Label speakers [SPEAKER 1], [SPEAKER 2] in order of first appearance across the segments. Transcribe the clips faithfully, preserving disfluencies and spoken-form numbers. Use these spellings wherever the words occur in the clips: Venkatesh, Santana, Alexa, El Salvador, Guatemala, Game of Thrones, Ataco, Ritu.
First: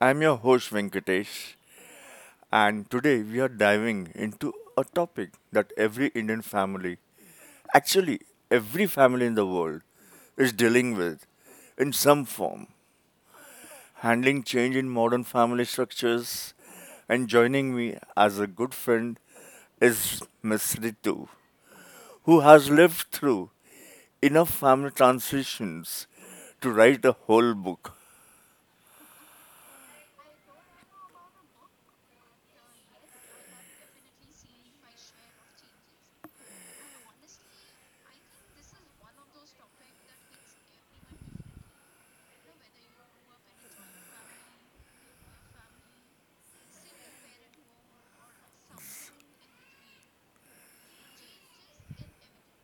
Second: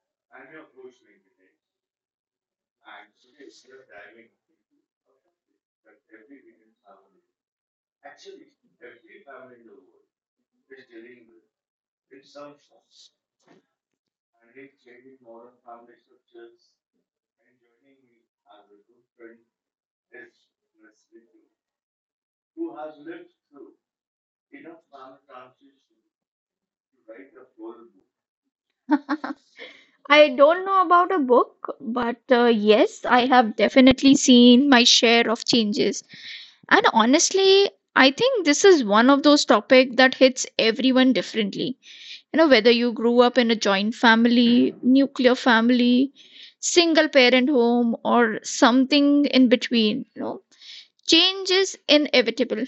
[SPEAKER 1] I'm your host Venkatesh, and today we are diving into a topic that every Indian family, actually, every family in the world, is dealing with in some form. Handling change in modern family structures, and joining me as a good friend is Miss Ritu, who has lived through enough family transitions to write a whole book.
[SPEAKER 2] I don't know about a book, but uh, yes, I have definitely seen my share of changes. And honestly, I think this is one of those topics that hits everyone differently. You know, whether you grew up in a joint family, nuclear family, single parent home, or something in between, you know, change is inevitable.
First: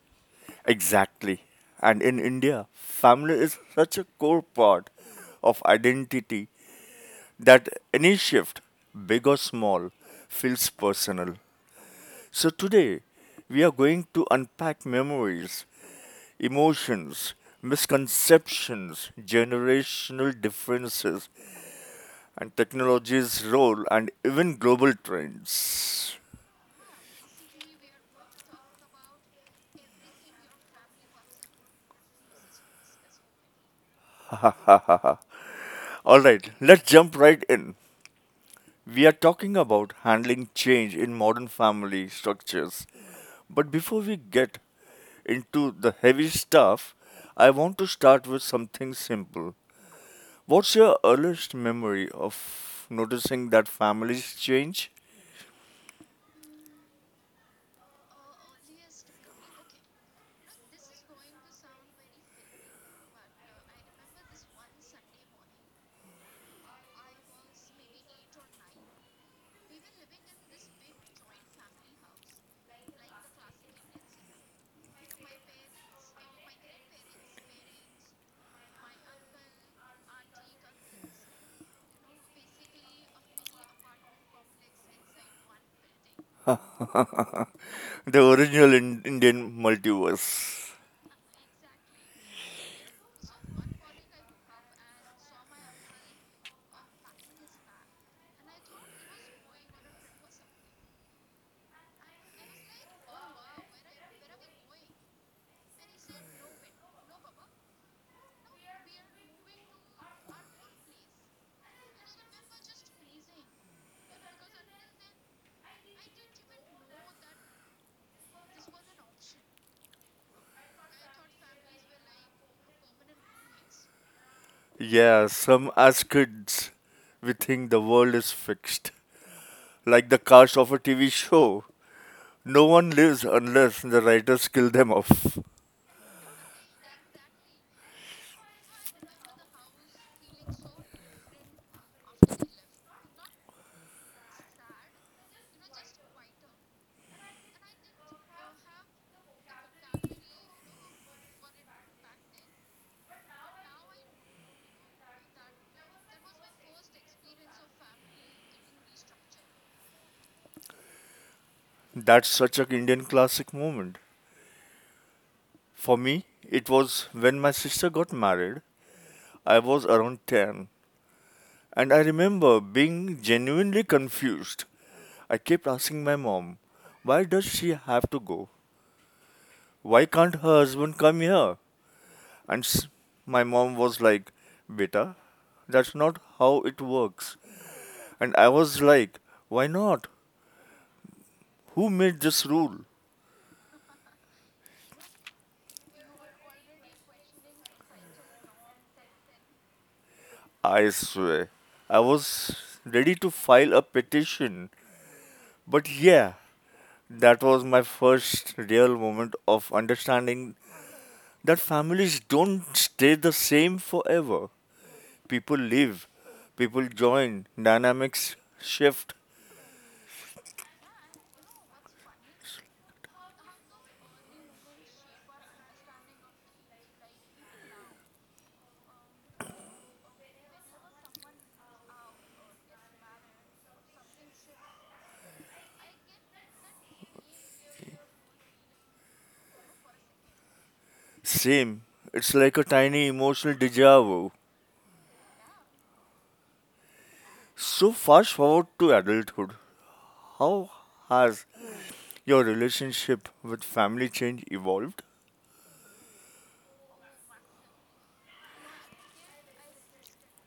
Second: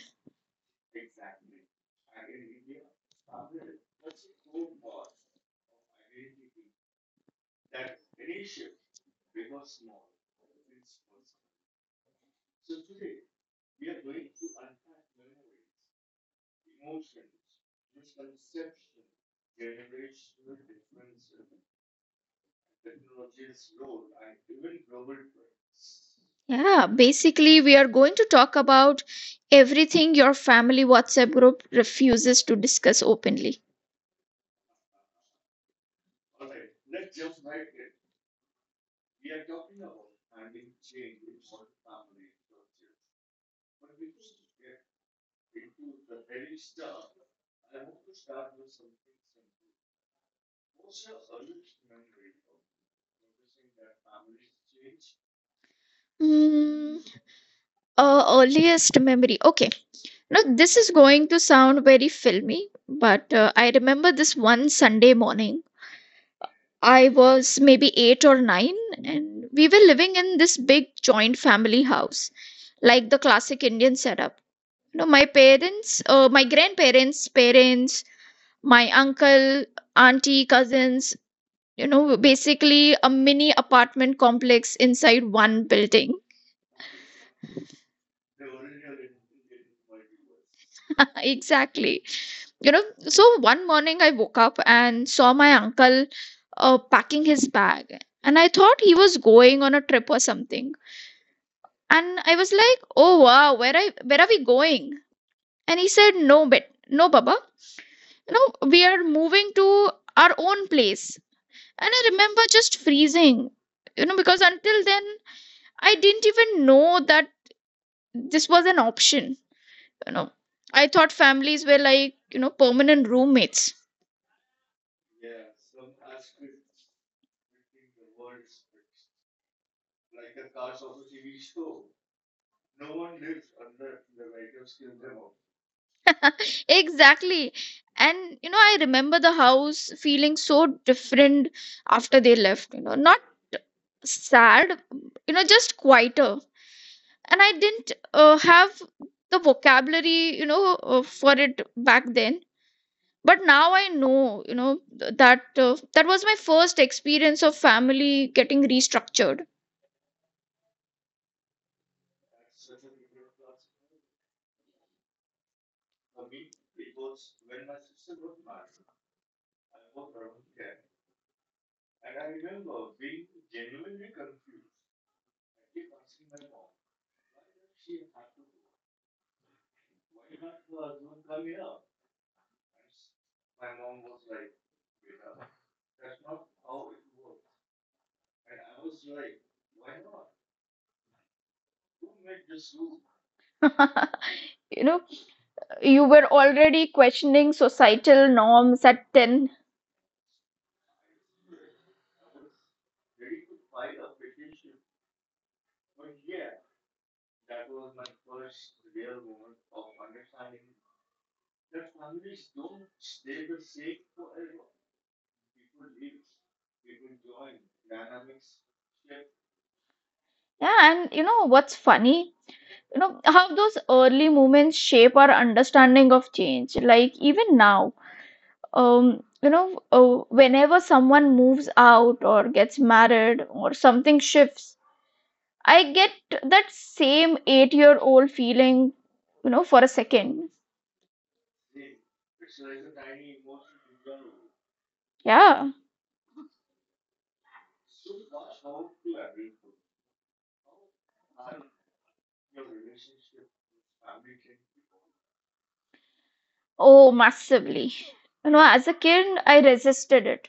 [SPEAKER 1] Exactly. And in India, family is such a core part of identity that any shift, big or small, feels personal. So today, we are going to unpack memories, emotions, misconceptions, generational differences, and technology's role, and even global trends.
[SPEAKER 2] Yeah, basically, we are going to talk about everything your family WhatsApp group refuses to discuss openly.
[SPEAKER 1] Alright, let's jump right in. We are talking about handling change in modern family structures. But before we get into the heavy stuff, I want to start with something simple. What's your earliest memory of noticing that families change?
[SPEAKER 2] Mm, uh, earliest memory. Okay. Now, this is going to sound very filmy, but uh, I remember this one Sunday morning. I was maybe eight or nine, and we were living in this big joint family house, like the classic Indian setup. You know, my parents, uh, my grandparents' parents, my uncle, auntie, cousins, you know, basically a mini apartment complex inside one building.
[SPEAKER 1] The original in- Indian multiverse.
[SPEAKER 2] Exactly. You know, so one morning I woke up and saw my uncle uh, packing his bag, and I thought he was going on a trip or something. And I was like, oh wow, where i where are we going? And he said, no bet no baba, you know, we are moving to our own place. And I remember just freezing, you know, because until then I didn't even know that this was an option. You know, I thought families were, like, you know, permanent roommates.
[SPEAKER 1] Yeah, some as kids, we think the world is fixed, like the cast of a T V show. No one lives unless the writers kill them off.
[SPEAKER 2] Exactly. And you know, I remember the house feeling so different after they left, you know, not sad, you know, just quieter. And I didn't uh, have the vocabulary, you know, uh, for it back then. But now I know, you know, th- that uh, that was my first experience of family getting restructured.
[SPEAKER 1] That's such an Indian classic moment. For me, it was when my sister got married. I was around ten, and I remember being genuinely confused. I kept asking my mom, "Why does she have to go? Why can't her husband come here?" And s- my mom was like, "Beta, that's not how it works." And I was like, "Why not? Who made this rule?"
[SPEAKER 2] You know, you were already questioning societal norms at ten.
[SPEAKER 1] I swear, I was ready to file a petition. But yeah, that was my first real moment of understanding that families don't stay the same forever. People leave, people join, dynamics shift.
[SPEAKER 2] Yeah, and you know what's funny? You know how those early moments shape our understanding of change, like even now, um you know, uh, whenever someone moves out or gets married or something shifts, I get that same eight year old feeling, you know, for a second.
[SPEAKER 1] Same. It's like a tiny emotional deja vu.
[SPEAKER 2] Yeah.
[SPEAKER 1] So, fast forward to adulthood. How has your relationship with family change evolved?
[SPEAKER 2] Oh, massively. You know, as a kid, I resisted it.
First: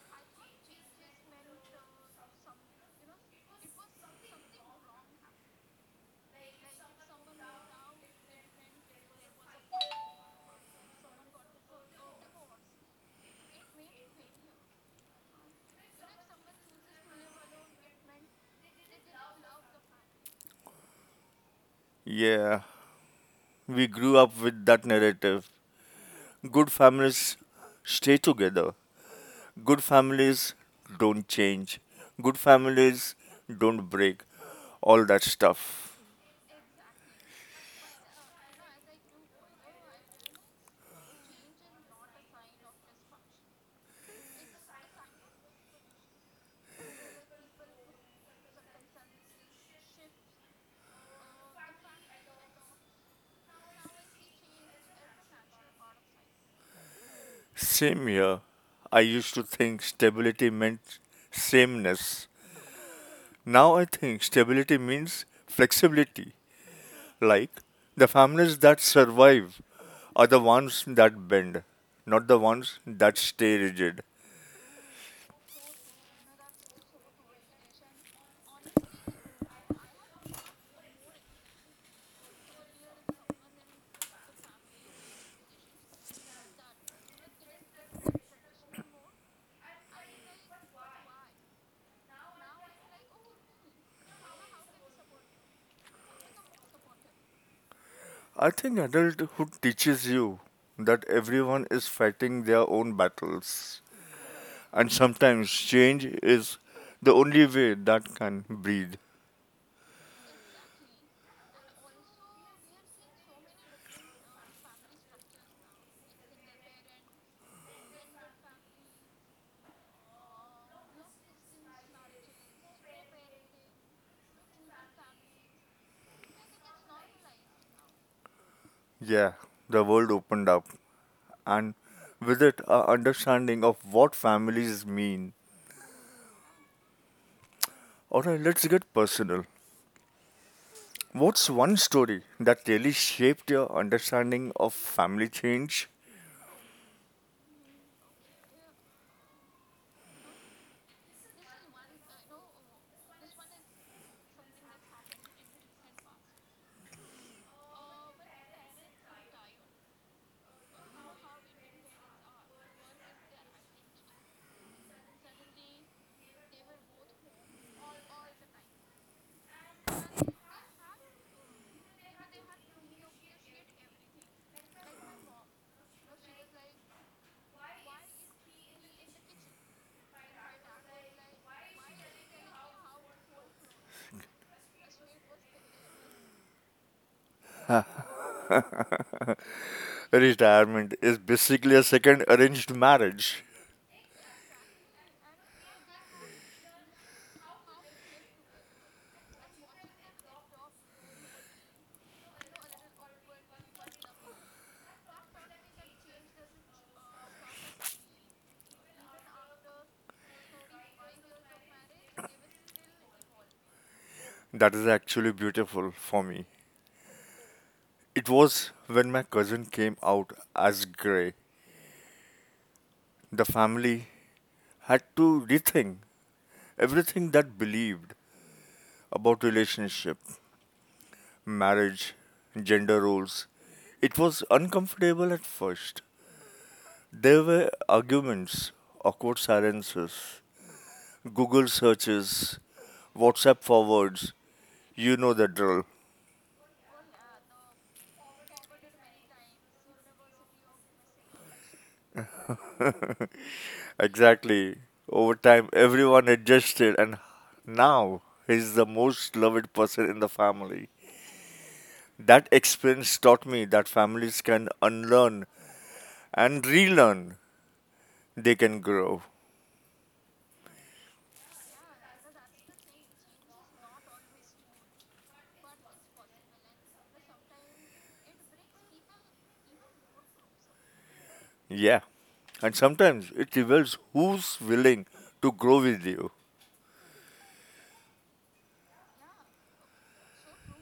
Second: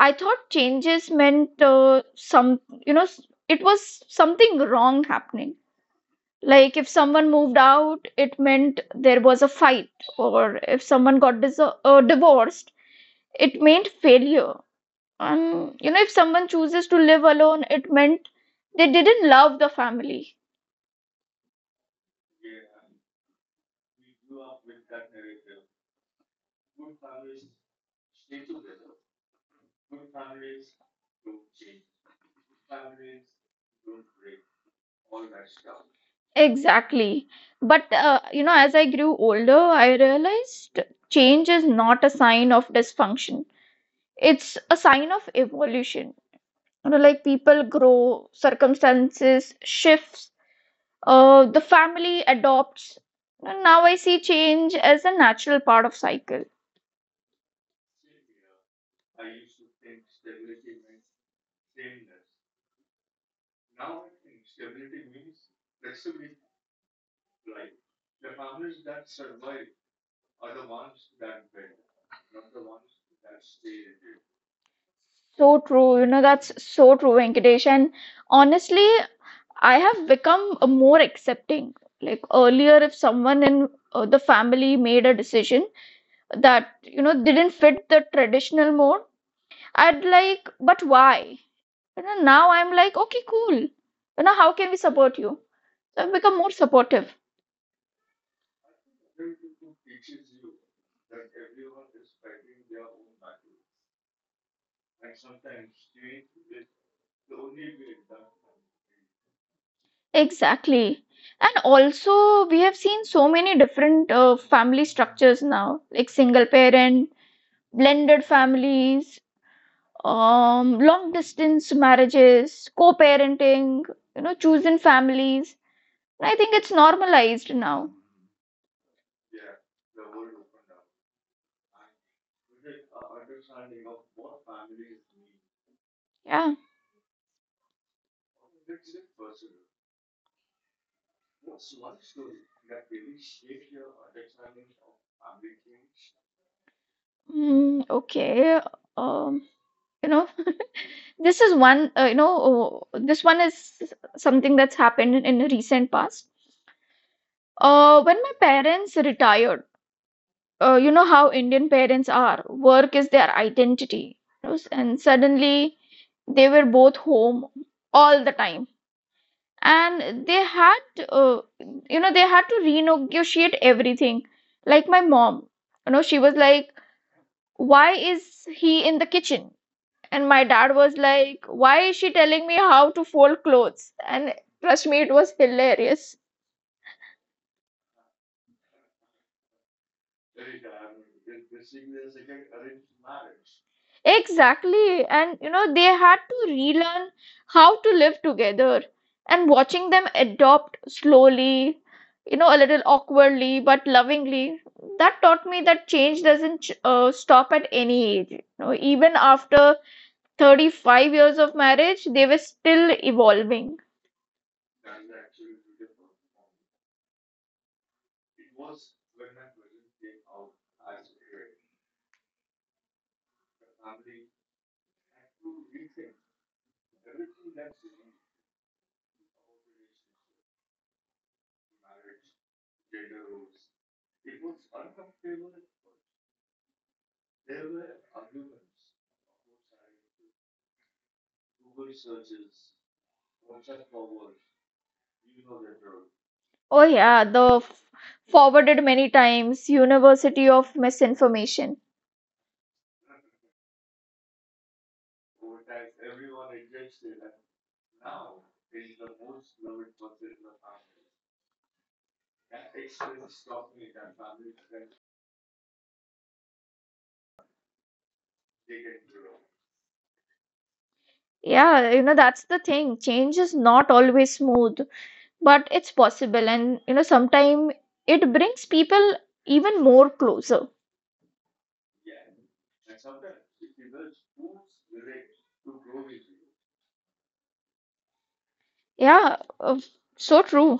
[SPEAKER 2] I thought changes meant uh, some you know s- it was something wrong happening. Like if someone moved out, it meant there was a fight, or if someone got dis- uh, divorced, it meant failure. And you know, if someone chooses to live alone, it meant they didn't love the family.
[SPEAKER 1] Yeah, we grew up with that narrative. Good families stay together. Good families don't change. Good families don't break. All that stuff.
[SPEAKER 2] Exactly. But uh, you know, as I grew older, I realized change is not a sign of dysfunction. It's a sign of evolution. You know, like people grow, circumstances shifts, uh, the family adopts. Now I see change as a natural part of cycle.
[SPEAKER 1] Same here. I used to think stability meant sameness. Now I think stability means flexibility. Like the families that survive are the ones that bend, not the ones that stay rigid.
[SPEAKER 2] So true, you know, that's so true, Venkatesh. And honestly, I have become a more accepting. Like earlier, if someone in uh, the family made a decision that, you know, didn't fit the traditional mode, I'd like, but why? You know, now I'm like, okay, cool. You know, how can we support you? So I've become more supportive.
[SPEAKER 1] I think adulthood teaches you that everyone is fighting their own battles, and sometimes change is the only way that can breathe.
[SPEAKER 2] Exactly. And also, we have seen so many different uh, family structures now, like single parent, blended families, um, long distance marriages, co-parenting, you know, chosen families. And I think it's normalized now.
[SPEAKER 1] Yeah, the world opened up, and with it, our understanding of what families mean.
[SPEAKER 2] Yeah.
[SPEAKER 1] Alright, let's get personal. What's one story that really shaped your understanding of family change?
[SPEAKER 2] Mm, okay. Um, you know, this is one, uh, you know, uh, this one is Something that's happened in in recent past. Uh, when my parents retired, uh, you know how Indian parents are. Work is their identity. You know, and suddenly they were both home all the time. And they had, uh, you know, they had to renegotiate everything. Like my mom, you know, she was like, why is he in the kitchen? And my dad was like, why is she telling me how to fold clothes? And trust me, it was hilarious.
[SPEAKER 1] Retirement is basically a second arranged marriage.
[SPEAKER 2] Exactly. And you know, they had to relearn how to live together. And watching them adopt slowly, you know, a little awkwardly but lovingly, that taught me that change doesn't uh, stop at any age. You know, even after thirty-five years of marriage, they were still evolving.
[SPEAKER 1] That is actually beautiful. For me, it was when my cousin came out as gray. The family had to rethink everything that believed about relationship, marriage, gender roles. It was uncomfortable at first. There were arguments, awkward silences, Google searches, WhatsApp forwards. You know the drill.
[SPEAKER 2] Oh yeah, the f- forwarded many times, University of Misinformation.
[SPEAKER 1] Exactly. Over time, everyone adjusted, and now he's the most loved person in the family. That experience taught me that families can unlearn and relearn, they can grow.
[SPEAKER 2] Yeah, you know, that's the thing. Change is not always smooth, but it's possible. And, you know, sometimes it brings people even more closer.
[SPEAKER 1] Yeah. And sometimes it reveals who's willing to grow with you.
[SPEAKER 2] Yeah, uh, so true.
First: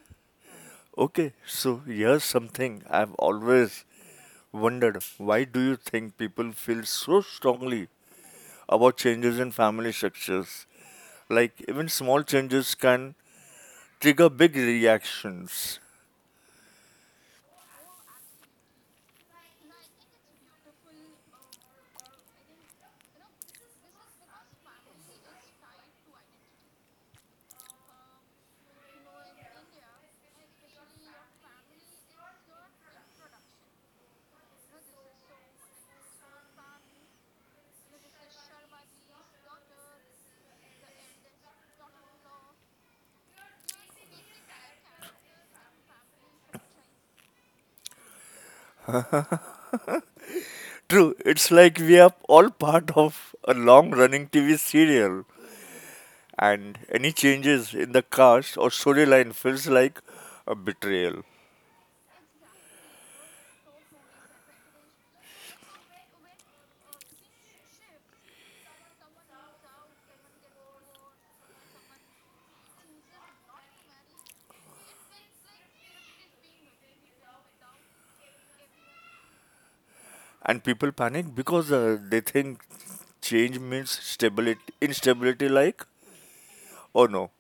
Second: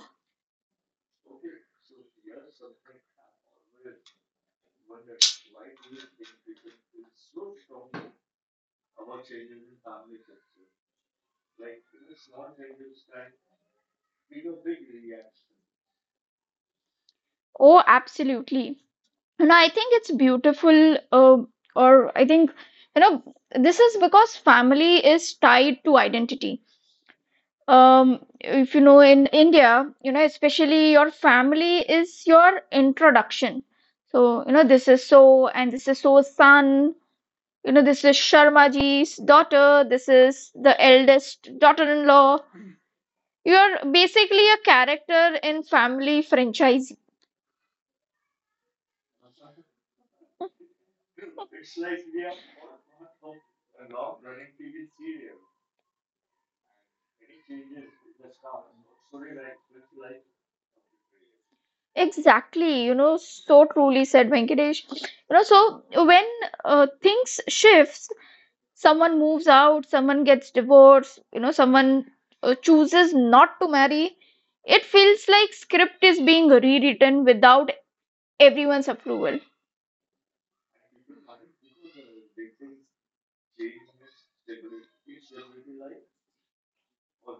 [SPEAKER 1] Okay, so here's something I've always wondered, why do you think people feel so strongly about changes in family structures? Like, even small changes can trigger big reactions.
[SPEAKER 2] Oh, absolutely. You know, I think it's beautiful, uh, or I think, you know, this is because family is tied to identity. Um, if you know, in India, you know, especially your family is your introduction. So, you know, this is so, and this is so son. You know, this is Sharmaji's daughter. This is the eldest daughter-in-law. You're basically a character in family franchise.
[SPEAKER 1] True, it's like we are all part of a long running T V serial and any changes in the cast or storyline feels like a betrayal.
[SPEAKER 2] Exactly. You know, so truly said, Venkatesh. You know, so when uh, things shifts, someone moves out, someone gets divorced, you know, someone uh, chooses not to marry. It feels like script is being rewritten without everyone's approval.
[SPEAKER 1] And people panic because uh, they think change means stability, instability. Like, oh no,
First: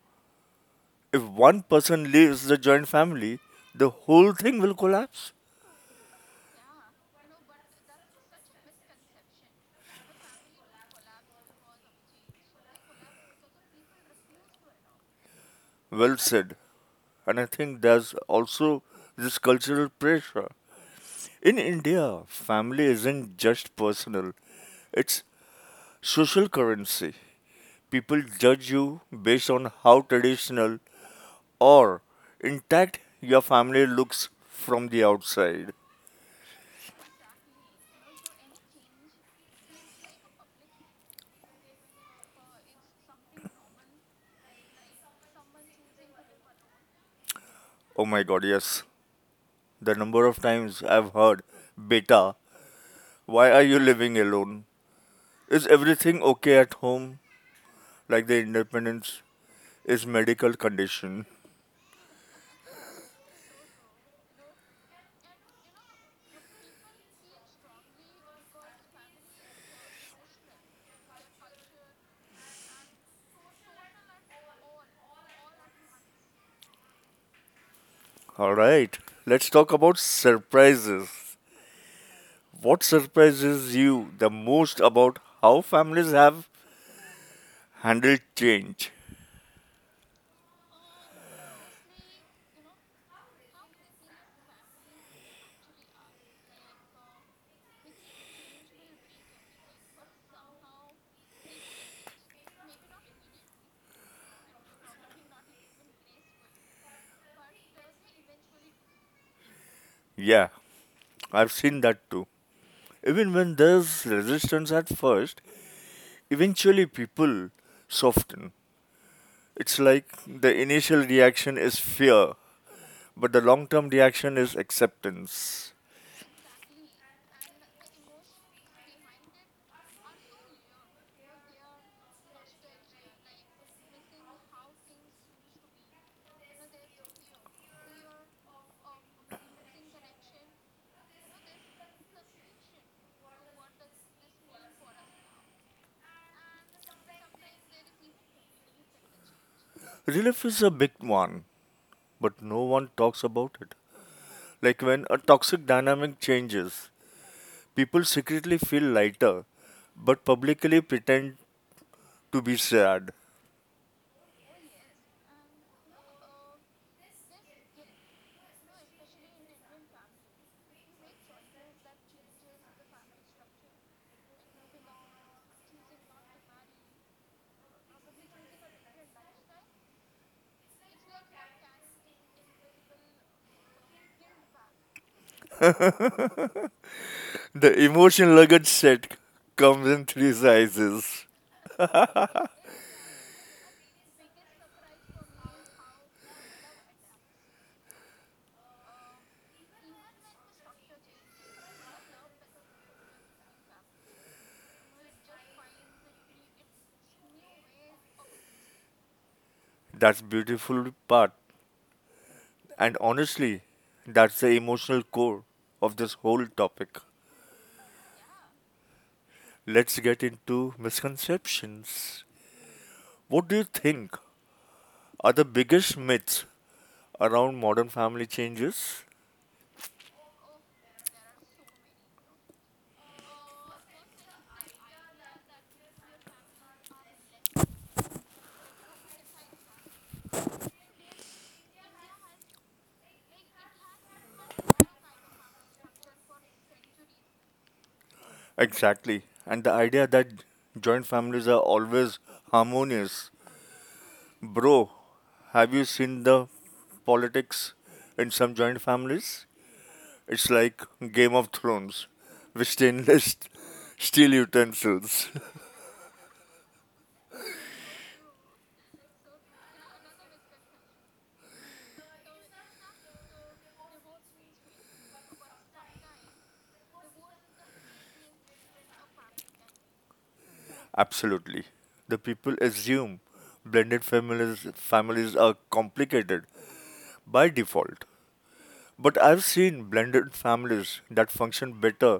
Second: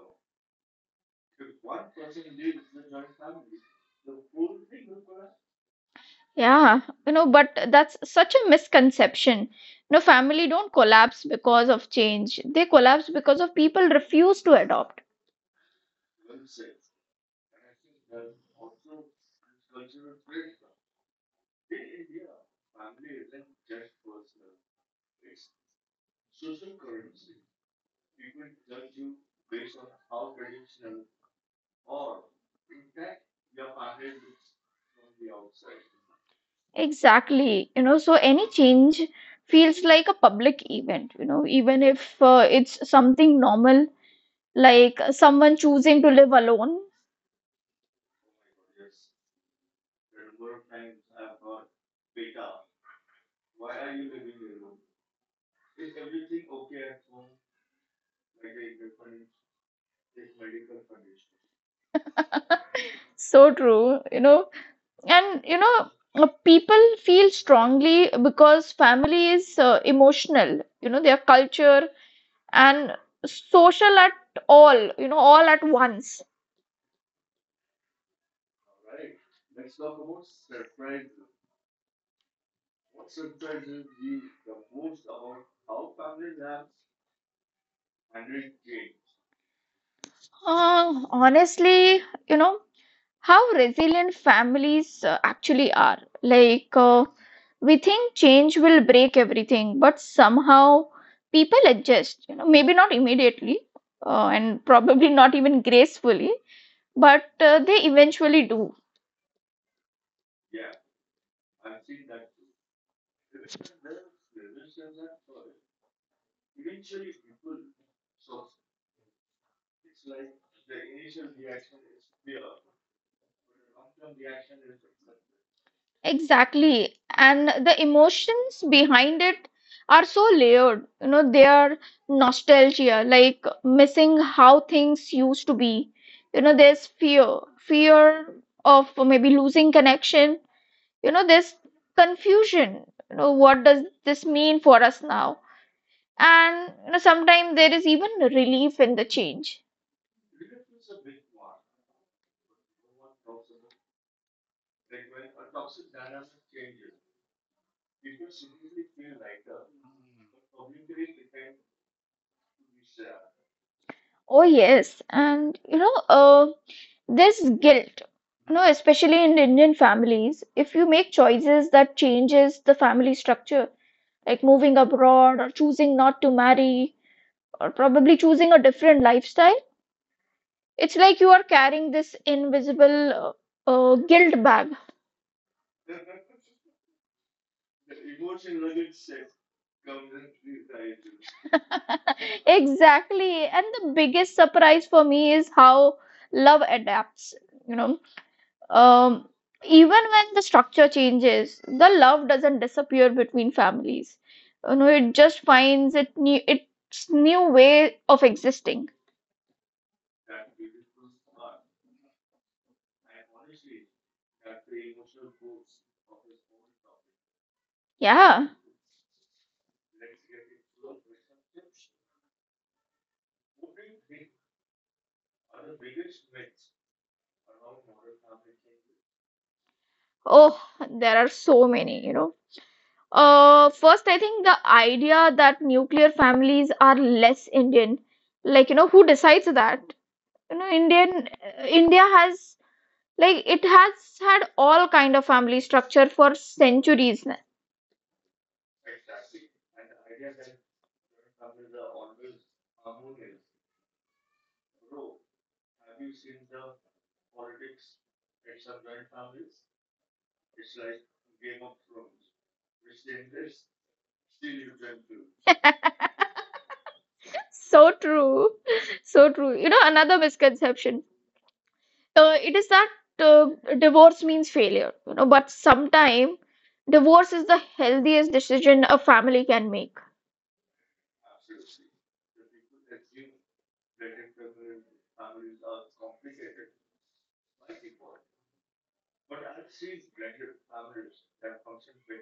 [SPEAKER 1] if one person leaves the joint family, the whole thing will collapse.
[SPEAKER 2] Yeah, you know, but that's such a misconception. You know, family don't collapse because of change. They collapse because of people refuse to adopt.
[SPEAKER 1] Well said. And I think there's also this cultural pressure. In India, family isn't just personal, it's social currency. People judge you based on how traditional or intact your family looks from the outside.
[SPEAKER 2] Exactly. You know, so any change feels like a public event, you know, even if uh, it's something normal, like someone choosing to live alone.
[SPEAKER 1] Oh my god, yes. The number of times I've heard, "Beta, why are you living alone? Is everything okay at home?" Like the independence is medical condition.
[SPEAKER 2] So true, you know. And, you know, uh, people feel strongly because family is uh, emotional. You know, their culture and social at all, you know, all at once.
[SPEAKER 1] Alright, let's talk about surprises. What surprises you the most about how families have handled change?
[SPEAKER 2] Uh, honestly, you know, how resilient families uh, actually are. Like, uh, we think change will break everything, but somehow people adjust, you know, maybe not immediately, uh, and probably not even gracefully, but uh, they eventually do.
[SPEAKER 1] Yeah, I've seen that too. Even when there's resistance at first, eventually, people soften. It's like the initial reaction is fear, but the long term reaction is acceptance.
[SPEAKER 2] Exactly. And the emotions behind it are so layered. You know, they are nostalgia, like missing how things used to be. You know, there's fear, fear of maybe losing connection. You know, there's confusion. You know, what does this mean for us now? And you know, sometimes there is even relief in the change.
[SPEAKER 1] Relief is a big one, but no one talks about it. Like when a toxic dynamic changes, people secretly feel lighter, but publicly pretend to be sad.
[SPEAKER 2] Oh yes, and you know, uh, there's guilt. You know, especially in Indian families, if you make choices that changes the family structure, like moving abroad or choosing not to marry or probably choosing a different lifestyle, it's like you are carrying this invisible uh, uh, guilt bag.
[SPEAKER 1] The emotion luggage set comes in three sizes.
[SPEAKER 2] Exactly. And the biggest surprise for me is how love adapts. You know, Um, even when the structure changes, the love doesn't disappear between families. You know, it just finds it new, its new way of existing.
[SPEAKER 1] That's beautiful part, and honestly, that's the emotional core of this whole topic.
[SPEAKER 2] Yeah.
[SPEAKER 1] Let's get into misconceptions. What do you think are the biggest myths around modern family changes?
[SPEAKER 2] Oh, there are so many, you know. Uh, first, I think the idea that nuclear families are less Indian, like, you know, who decides that? You know, Indian, uh, India has, like, it has had all kind of family structure for centuries.
[SPEAKER 1] Exactly. And the idea that joint families are always harmonious. Bro, have you seen the politics in some joint families? It's like Game of Thrones with stainless steel utensils.
[SPEAKER 2] So true. So true. You know, another misconception. Uh, it is that uh, divorce means failure, you know, but sometimes divorce is the healthiest decision a family can make.
[SPEAKER 1] Absolutely. The people assume blended families families are complicated by default. But I've seen blended families that function better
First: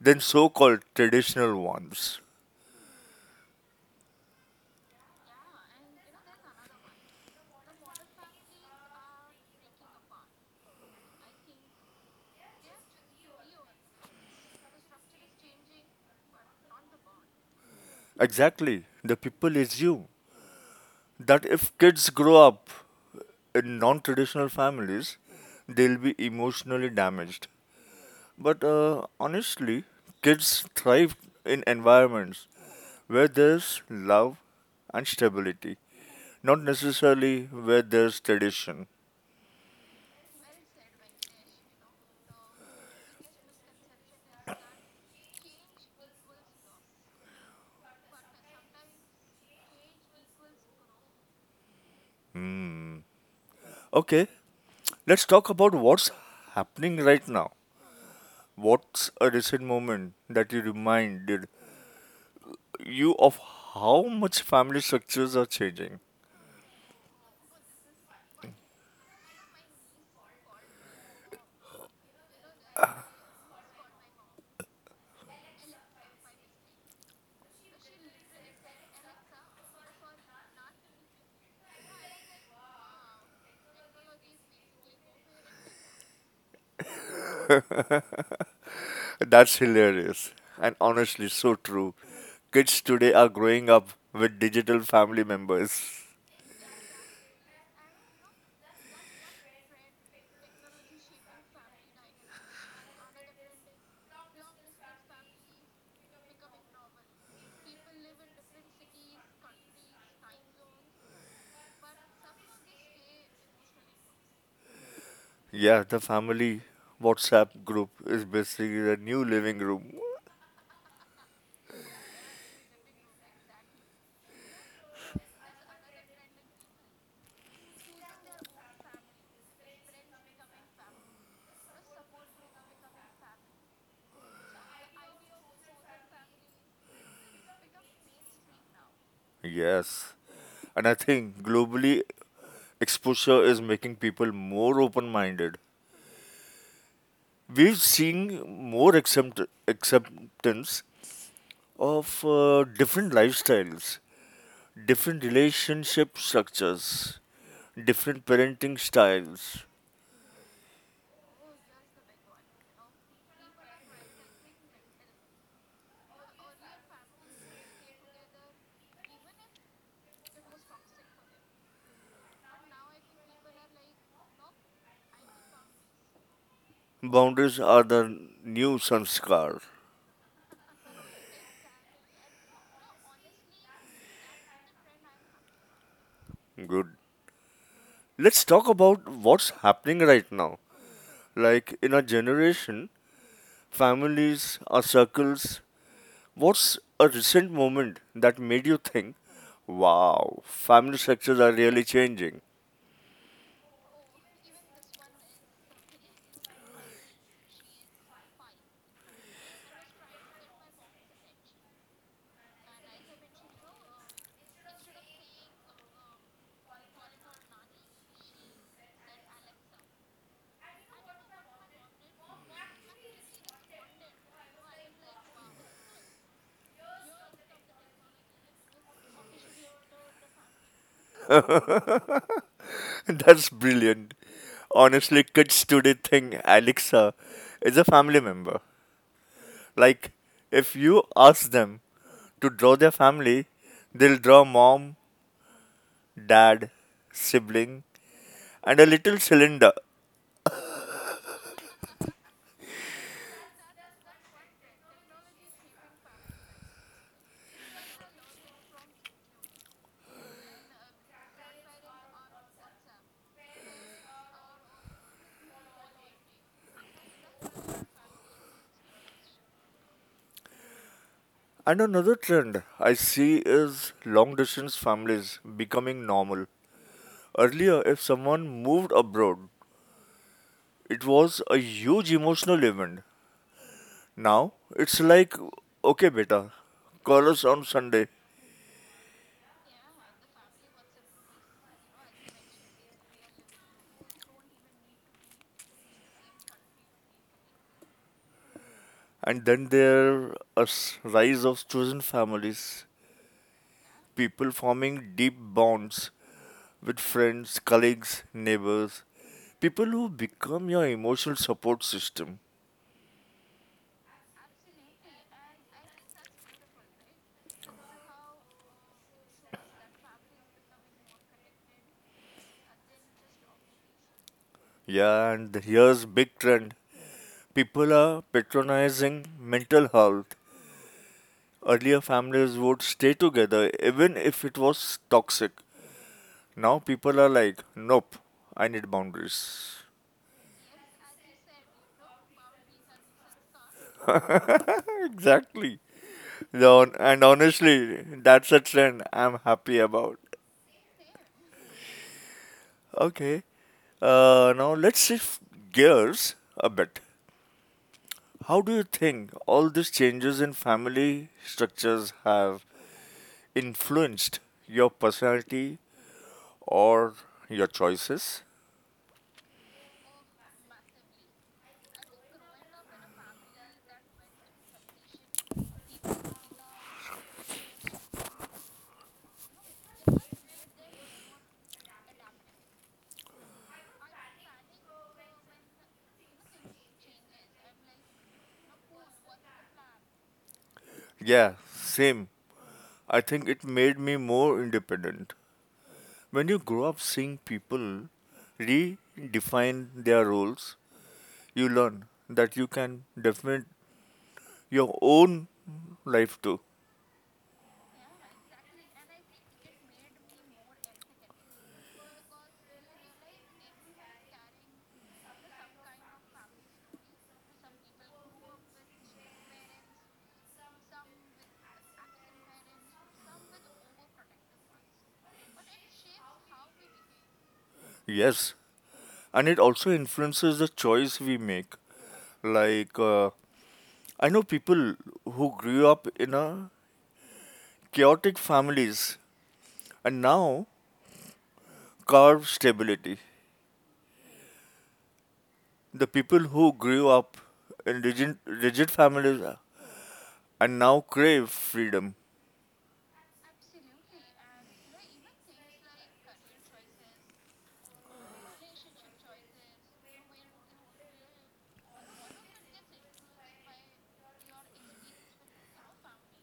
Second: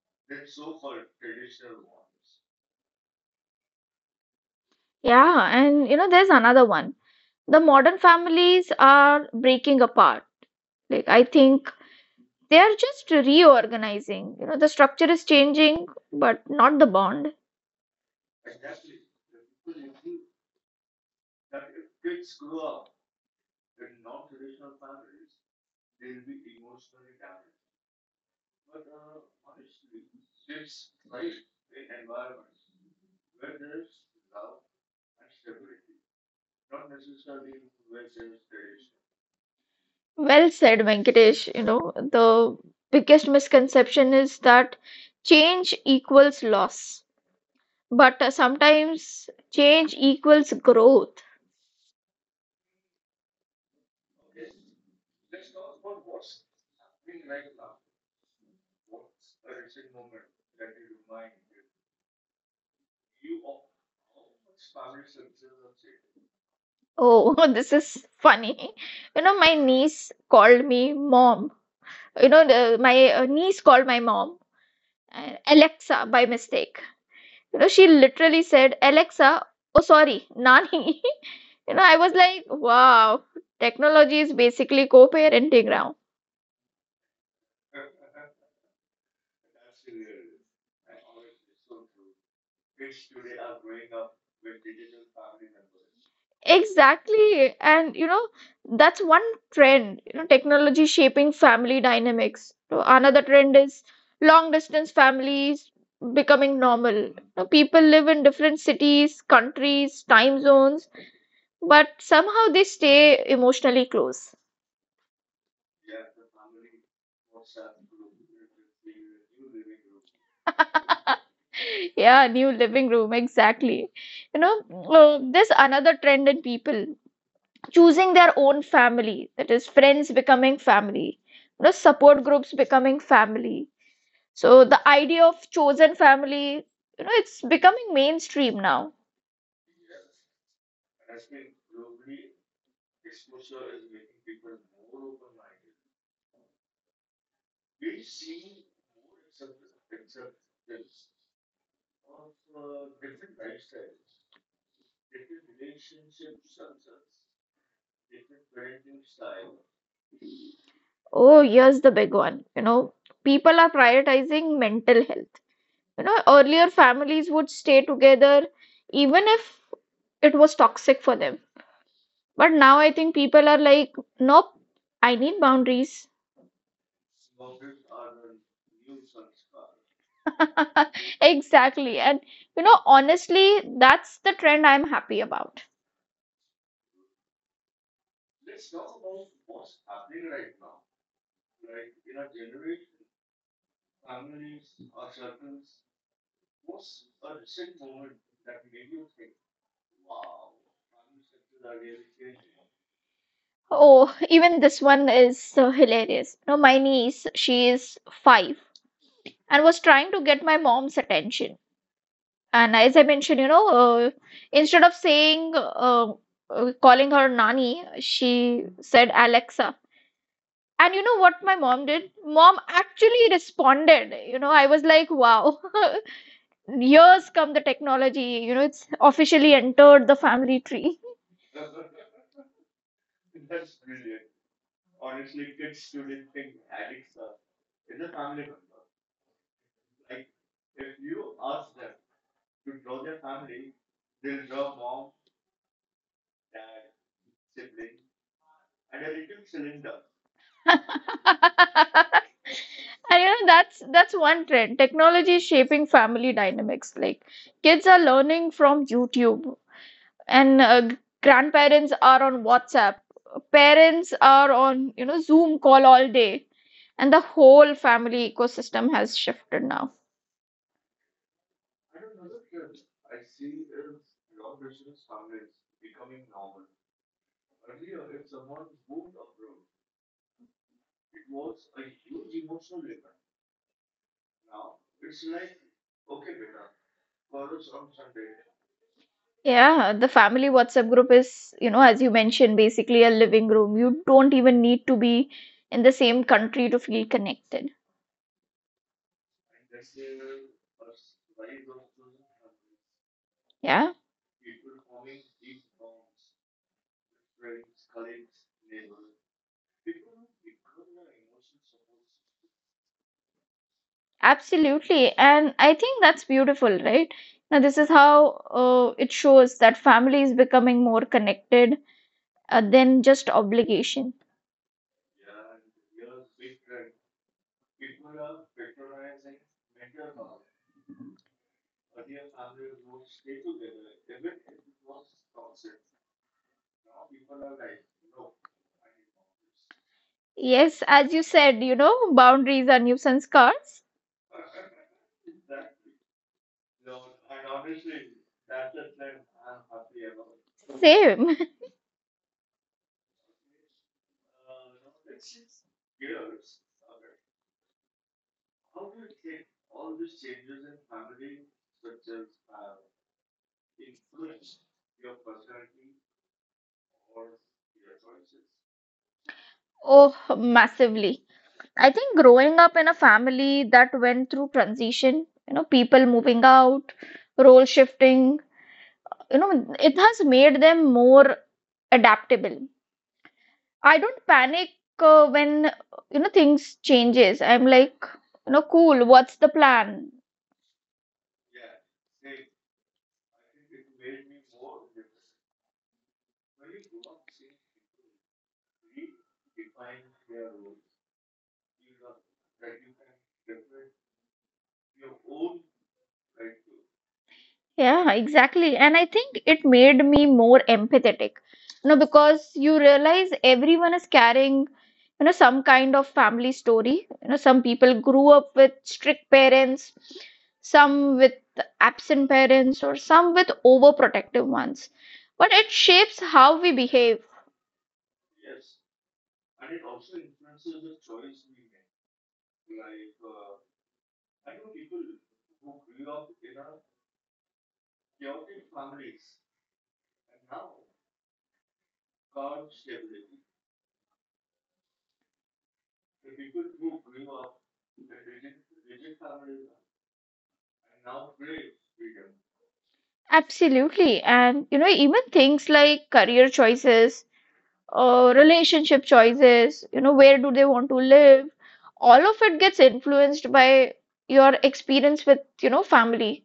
[SPEAKER 1] than so called traditional ones.
[SPEAKER 2] Yeah, and you know, there's another one. The modern families are breaking apart. Like, I think they are just reorganizing. You know, the structure is changing, but not the bond.
[SPEAKER 1] Exactly, the people assume that if kids grow up in non traditional families, they'll be emotionally damaged. But uh, honestly, kids thrive in environments where there's love and stability, not necessarily where there's tradition.
[SPEAKER 2] Well said, Venkatesh. You know, the biggest misconception is that change equals loss, but uh, sometimes change equals growth.
[SPEAKER 1] Okay, let's talk about what's happening right now. What's a recent moment that you reminded you of how much family structures are changing?
[SPEAKER 2] Oh, this is funny. You know, my niece called me mom. You know, the, my uh, niece called my mom uh, Alexa by mistake. You know, she literally said, Alexa, oh, sorry, Nani. You know, I was like, wow, technology is basically co-parenting now.
[SPEAKER 1] That's hilarious and honestly so true. Kids today are growing up with digital family members.
[SPEAKER 2] Exactly. And you know, that's one trend, you know, technology shaping family dynamics. So another trend is long distance families becoming normal. You know, people live in different cities, countries, time zones, but somehow they stay emotionally close.
[SPEAKER 1] Yeah, the family WhatsApp group is basically the new living room.
[SPEAKER 2] Yeah, new living room, exactly. You know, uh, there's another trend in people choosing their own family, that is, friends becoming family, you know, support groups becoming family. So the idea of chosen family, you know, it's becoming mainstream now.
[SPEAKER 1] Yes. And I think globally, exposure is making people more open minded. We've seen more accept- acceptance of uh, different lifestyles, different relationship structures, different parenting styles.
[SPEAKER 2] Oh, here's the big one. You know, people are prioritizing mental health. You know, earlier families would stay together even if it was toxic for them. But now I think people are like, nope, I need boundaries.
[SPEAKER 1] Boundaries are the new sanskar.
[SPEAKER 2] Exactly. And you know, honestly, that's the trend I'm happy about.
[SPEAKER 1] Good. Let's talk about what's happening right now. Like in our generation, families, our circles. What's a recent moment that made you think, wow, family structures are really changing?
[SPEAKER 2] Oh, even this one is so hilarious. You know, my niece, she is five, and was trying to get my mom's attention. And as I mentioned, you know, uh, instead of saying, uh, uh, calling her Nani, she said Alexa. And you know what my mom did? Mom actually responded. You know, I was like, wow, years come the technology. You know, it's officially entered the family tree.
[SPEAKER 1] That's brilliant. Honestly, kids today think Alexa is a family member. Like, if you ask them to draw their family, they'll draw mom, dad, sibling, and a little cylinder.
[SPEAKER 2] And you know, that's that's one trend. Technology is shaping family dynamics. Like kids are learning from YouTube, and uh, g- grandparents are on WhatsApp. Parents are on, you know, Zoom call all day. And the whole family ecosystem has shifted now.
[SPEAKER 1] And another trend I see is long distance families becoming normal. Earlier, if someone moved abroad, it was a huge emotional event. Now, it's like, okay, beta, call us on Sunday.
[SPEAKER 2] Yeah, the family WhatsApp group is, you know, as you mentioned, basically a living room. You don't even need to be in the same country to feel connected.
[SPEAKER 1] And then there is rise of chosen families,
[SPEAKER 2] Yeah,
[SPEAKER 1] people forming deep bonds with friends, colleagues, neighbors, people who become your emotional support system.
[SPEAKER 2] absolutely. And I think that's beautiful, right? Now, this is how uh, it shows that family is becoming more connected uh, than just obligation.
[SPEAKER 1] Yeah, and here's big trend. People are patronizing mental health. Earlier families would stay together even if it was toxic. Now people are like, nope, I need boundaries.
[SPEAKER 2] Yes, as you said, you know, boundaries are new sanskars.
[SPEAKER 1] Exactly. Though- And honestly, that's a trend I'm happy about.
[SPEAKER 2] Same.
[SPEAKER 1] Okay, uh, now let's shift gears a bit. How do you think all these changes in family structures have influenced your personality or your choices?
[SPEAKER 2] Oh, massively. I think growing up in a family that went through transition, you know, people moving out, role shifting, you know, it has made them more adaptable. I don't panic uh, when, you know, things changes. I'm like, you know, cool, what's the plan?
[SPEAKER 1] Yeah, same. I think it made me more independent. When you grow up seeing people redefine their roles, you learn that you can definitely your own life too.
[SPEAKER 2] Yeah, exactly. And I think it made me more empathetic, you know, because you realize everyone is carrying, you know, some kind of family story. You know, some people grew up with strict parents, some with absent parents, or some with overprotective ones. But it shapes how we behave.
[SPEAKER 1] Yes, and it also influences the choice we make. Like, uh, I know people who grew up in a chaotic families and now carve stability. The people who grew up in rigid, rigid families and now crave freedom.
[SPEAKER 2] Absolutely. And, you know, even things like career choices, uh, relationship choices, you know, where do they want to live? All of it gets influenced by your experience with, you know, family.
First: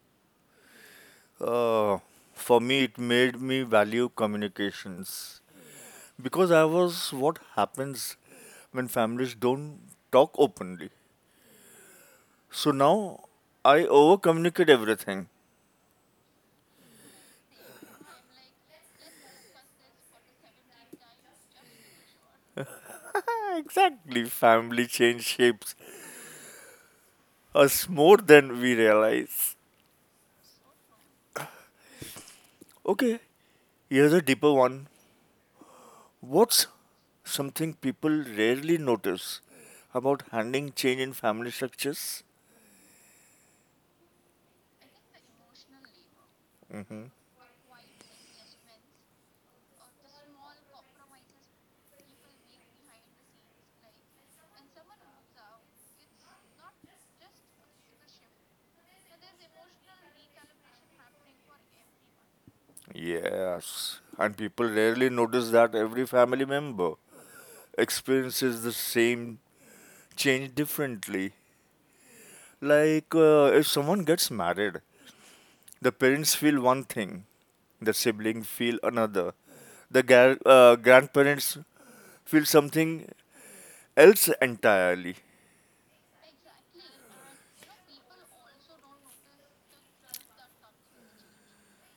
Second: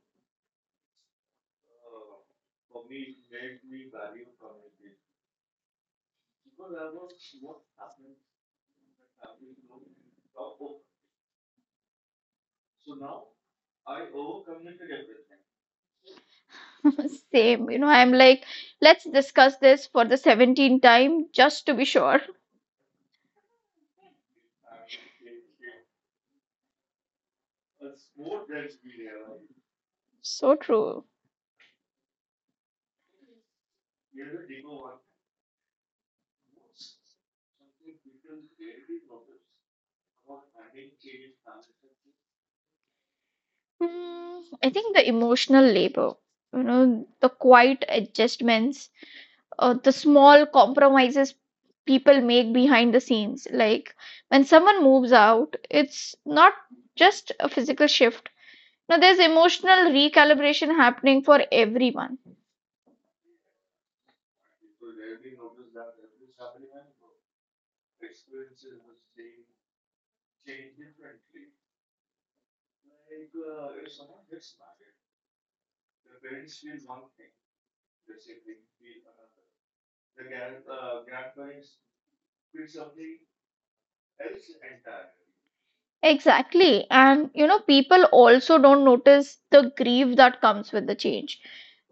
[SPEAKER 1] Uh, for me, it made me value communications because I was what happens when families don't talk openly. So now I over communicate everything.
[SPEAKER 2] Same, you know, I'm like, let's discuss this for the seventeenth time just to be sure.
[SPEAKER 1] Exactly, family change shapes us more than we realize.
[SPEAKER 2] So true.
[SPEAKER 1] Okay, here's a deeper one. What's something people rarely notice about handling change in family structures?
[SPEAKER 2] Hmm, I think the emotional labor, you
[SPEAKER 1] Hmm.
[SPEAKER 2] know, the quiet adjustments, uh, the small compromises people make behind the scenes. Like when someone moves out, it's not just a physical shift. Now, there's emotional recalibration happening for everyone.
[SPEAKER 1] Yes, and people rarely notice that every family member experiences the same change differently. Like uh, if someone gets married, the parents feel one thing, the sibling feel another, the gar- uh, grandparents feel something else entirely.
[SPEAKER 2] Exactly. And, you know, people also don't notice the grief that comes with the change.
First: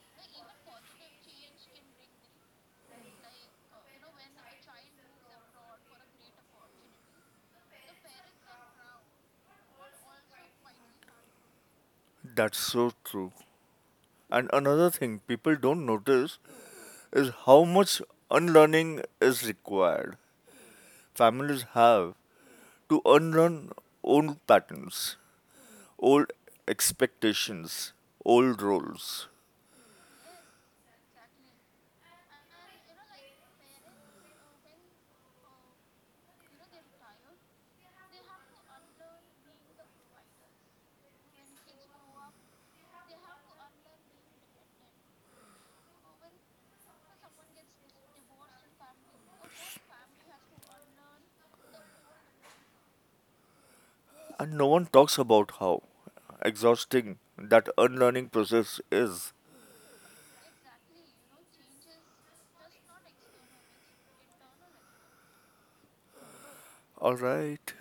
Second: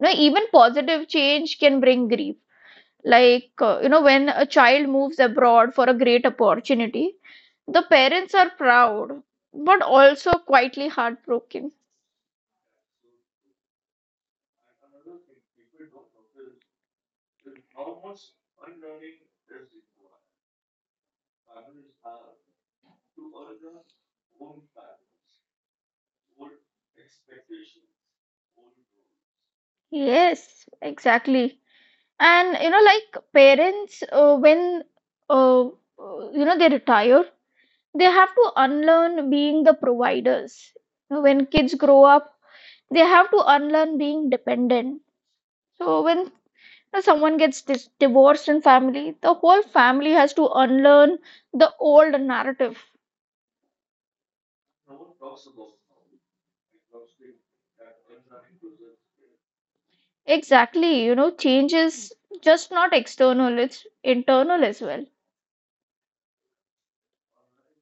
[SPEAKER 2] You know, even positive change can bring grief. Like, uh, you know, when a child moves abroad for a great opportunity, the parents are proud, but also quietly heartbroken.
[SPEAKER 1] That's so true. And another thing people don't notice is how much unlearning is required. Families have to unlearn old patterns, old expectations, old roles.
[SPEAKER 2] Yes, exactly. And, you know, like parents, uh, when, uh, uh, you know, they retire, they have to unlearn being the providers. When kids grow up, they have to unlearn being dependent. So when you know, someone gets dis- divorced in family, the whole family has to unlearn the old narrative.
[SPEAKER 1] And no one talks about how exhausting that unlearning process is.
[SPEAKER 2] Exactly, you know, change is just not external, it's internal as well.
[SPEAKER 1] Alright,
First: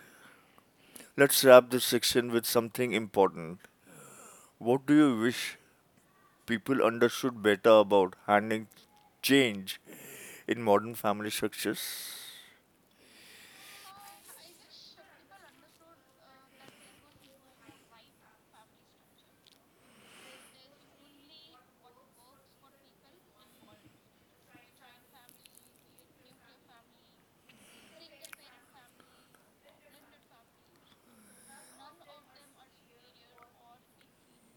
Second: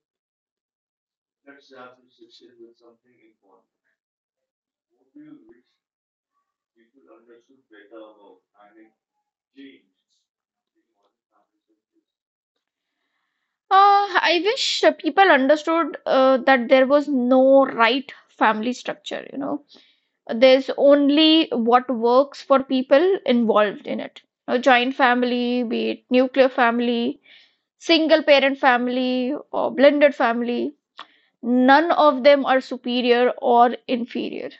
[SPEAKER 1] let's wrap this section with something important. What do you wish people understood better about handling change in modern family structures?
[SPEAKER 2] uh, I wish uh, people understood uh, that there was no right family structure, you know, there's only what works for people involved in it. A joint family, be it nuclear family, single parent family, or blended family, none of them are superior or inferior.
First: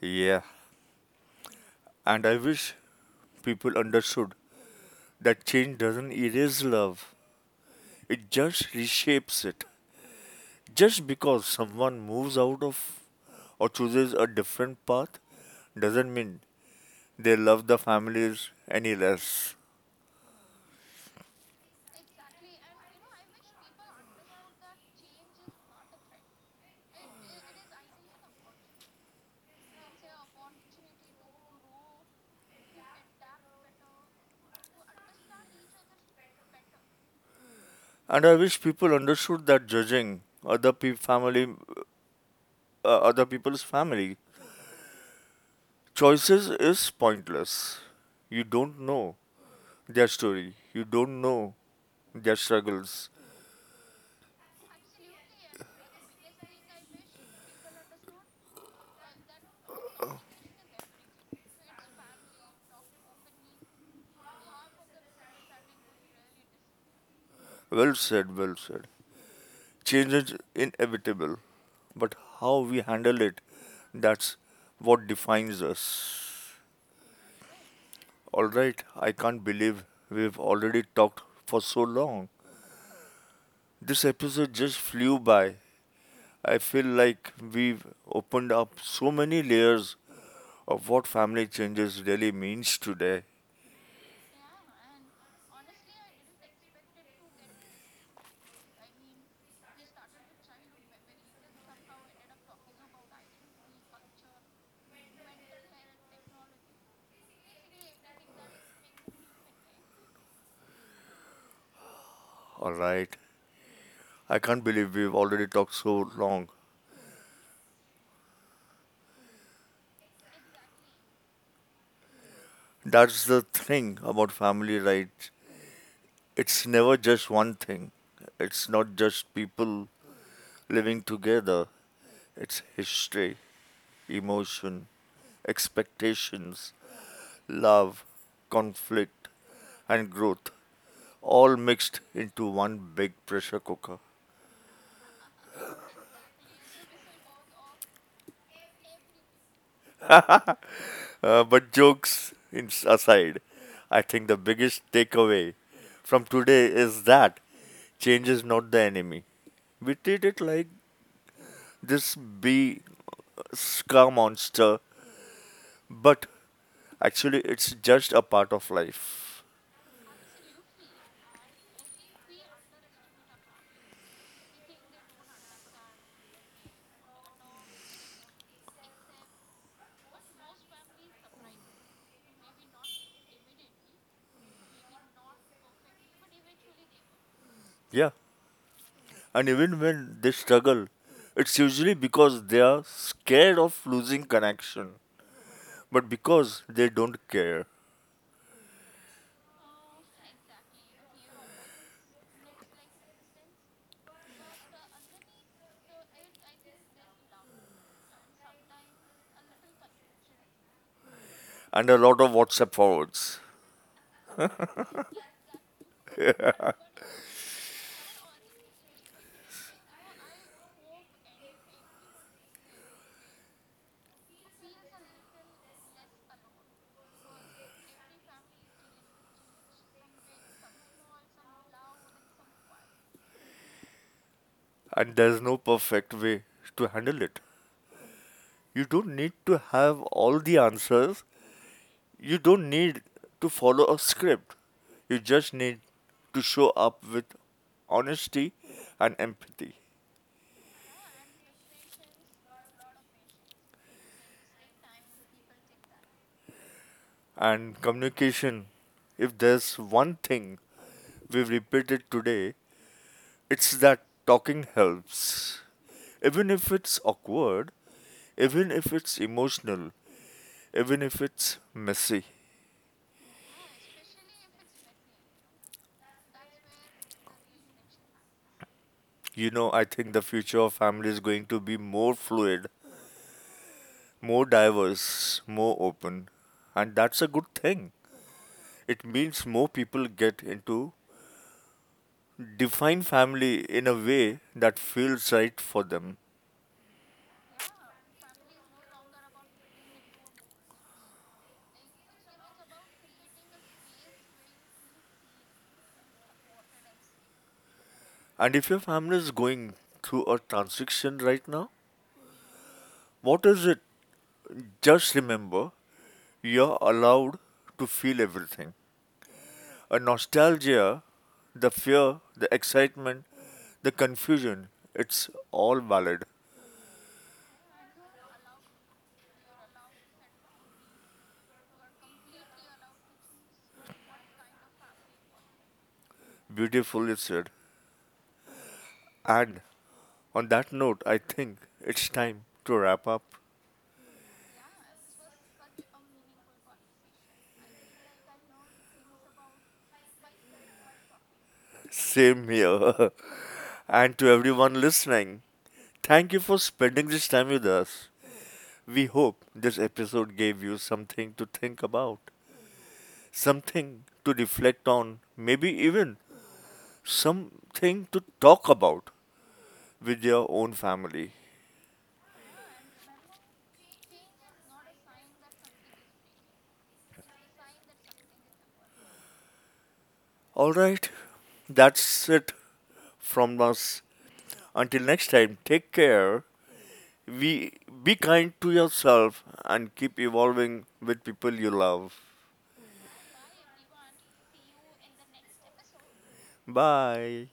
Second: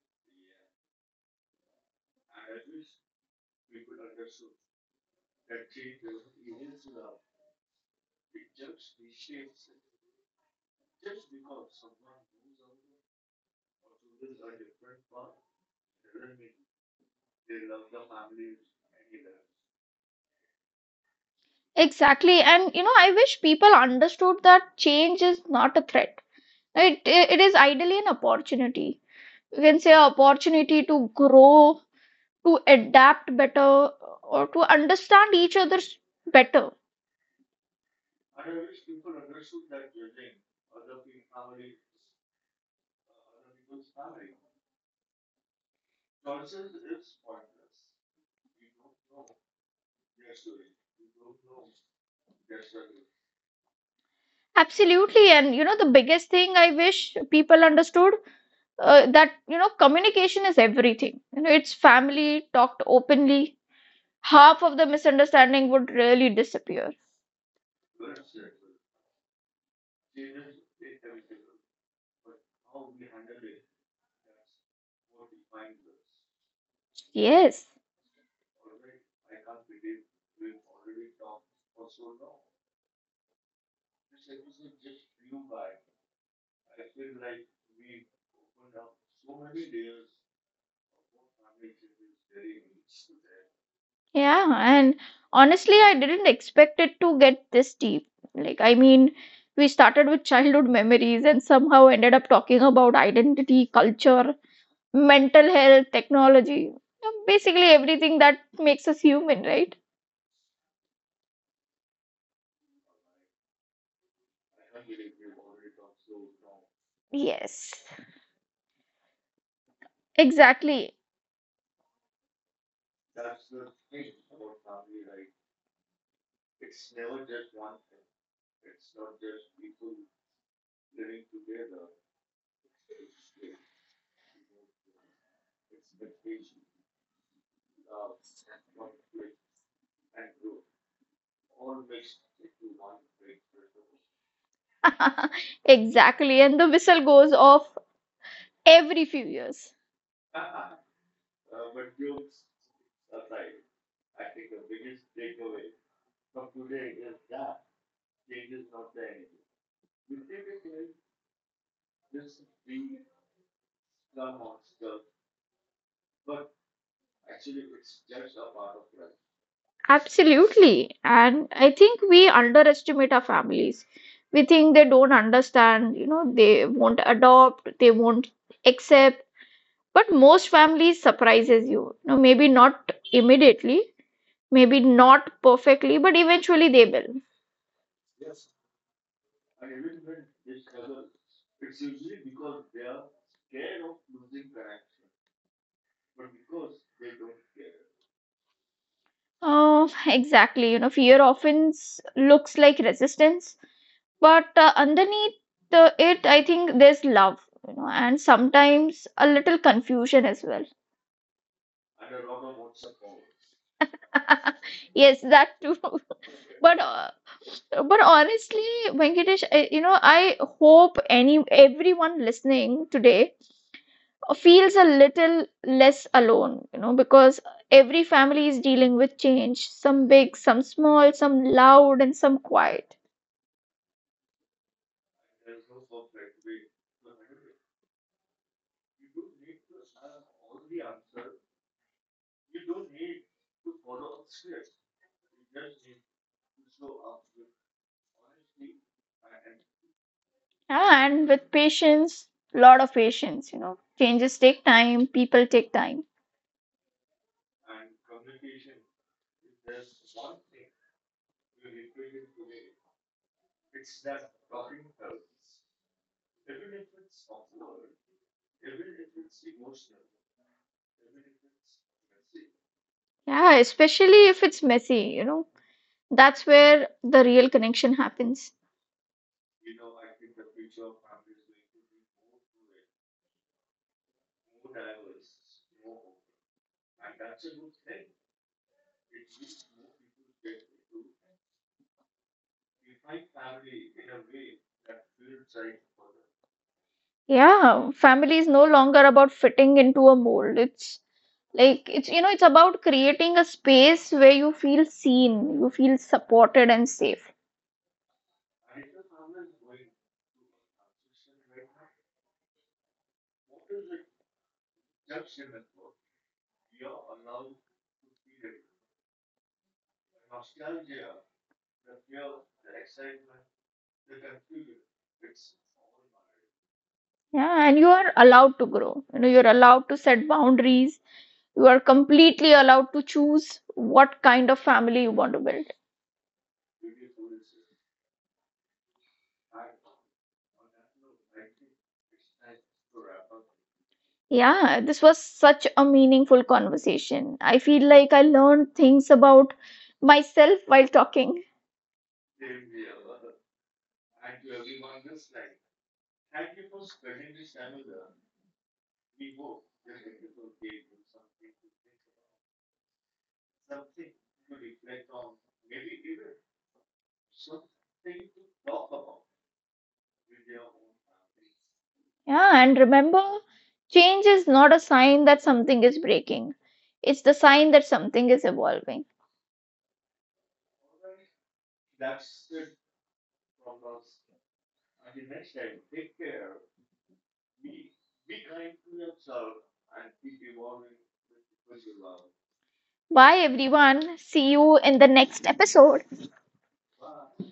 [SPEAKER 1] Yeah. And I wish people understood that change doesn't erase love, it just reshapes it. Just because someone moves out of or chooses a different path doesn't mean they love the families any less.
[SPEAKER 2] Exactly. And you know, I wish people understood that change is not a threat. It, it is ideally an opportunity. You can say opportunity to grow, to adapt better, or to understand each other better.
[SPEAKER 1] And I wish people understood that judging other pe- family uh, other people's family choices is pointless. You don't know their story. You don't know their struggles.
[SPEAKER 2] Absolutely. And you know, the biggest thing I wish people understood uh, that, you know, communication is everything. You know, it's family talked openly. Half of the misunderstanding would really disappear.
[SPEAKER 1] Well said, well said. Change is inevitable, but how we handle it, that's what defines us.
[SPEAKER 2] Yes.
[SPEAKER 1] Alright, I can't believe we've already talked for so long. This episode just flew by. I feel like we've opened up so many layers of what family changes really means today.
[SPEAKER 2] Yeah. And honestly, I didn't expect it to get this deep. Like, I mean, we started with childhood memories and somehow ended up talking about identity, culture, mental health, technology, basically everything that makes us human, right?
[SPEAKER 1] All right. I can't believe we've already talked so long.
[SPEAKER 2] Yes. Exactly.
[SPEAKER 1] That's the thing about family, right? It's never just one thing. It's not just people living together. It's history, emotion, expectations, love, conflict, and growth, all mixed into one big pressure cooker.
[SPEAKER 2] Exactly. And the whistle goes off every few years.
[SPEAKER 1] Uh, but jokes in- aside, I think the biggest takeaway from today is that change is not the enemy. We treat it like this bee scar monster, but actually it's just a part of life.
[SPEAKER 2] Absolutely. And I think we underestimate our families. We think they don't understand, you know, they won't adopt, they won't accept. But most families surprises you. No, maybe not immediately, maybe not perfectly, but eventually they will.
[SPEAKER 1] Yeah. And even when they struggle, it's usually because they are scared of losing connection, but because they don't care.
[SPEAKER 2] Oh, exactly. You know, fear often s- looks like resistance. But uh, underneath uh, it, I think there's love, you know, and sometimes a little confusion as well.
[SPEAKER 1] And a lot of WhatsApp forwards.
[SPEAKER 2] Yes, that too. but uh, but honestly, Venkatesh, I, you know, I hope any everyone listening today feels a little less alone, you know, because every family is dealing with change, some big, some small, some loud, and some quiet.
[SPEAKER 1] And there's no perfect way to handle it. You don't need to have all the answers. You don't need to follow a script. You just need to show up with honesty and empathy
[SPEAKER 2] And with patience, lot of patience, you know, changes take time, people take time.
[SPEAKER 1] and communication. If there's one thing we've repeated today, it's that talking helps. Even if it's awkward, even if it's emotional, even if it's messy.
[SPEAKER 2] Yeah, especially if it's messy, you know. That's where the real connection happens.
[SPEAKER 1] You know, I think the future of family is going to be more fluid, more diverse, more open, and that's a good thing. It means more people get into define family in a way that feels right for them.
[SPEAKER 2] Yeah, family is no longer about fitting into a mold. It's like it's you know, it's about creating a space where you feel seen, you feel supported and safe.
[SPEAKER 1] And if your family is going through a transition right now, what is it? Just remember, you're allowed to feel everything. A nostalgia, the fear, the excitement, the confusion, it's all valid.
[SPEAKER 2] Yeah, and you are allowed to grow. You know, you're allowed to set boundaries. You are completely allowed to choose what kind of family you want to build.
[SPEAKER 1] Beautifully said. And on that note, I think it's time to wrap up.
[SPEAKER 2] Yeah, this was such a meaningful conversation. I feel like I learned things about myself while talking.
[SPEAKER 1] Same here. And to everyone listening, thank you for spending this time with us. We hope this episode gave you something to think about, something to reflect on, maybe even something to talk about with your own family.
[SPEAKER 2] Yeah, and remember, change is not a sign that something is breaking, it's the sign that something is evolving.
[SPEAKER 1] Alright, that's it from us. Until next time, take care. We be kind to yourself and keep evolving with people you love.
[SPEAKER 2] Bye, everyone. See you in the next episode.
[SPEAKER 1] Bye.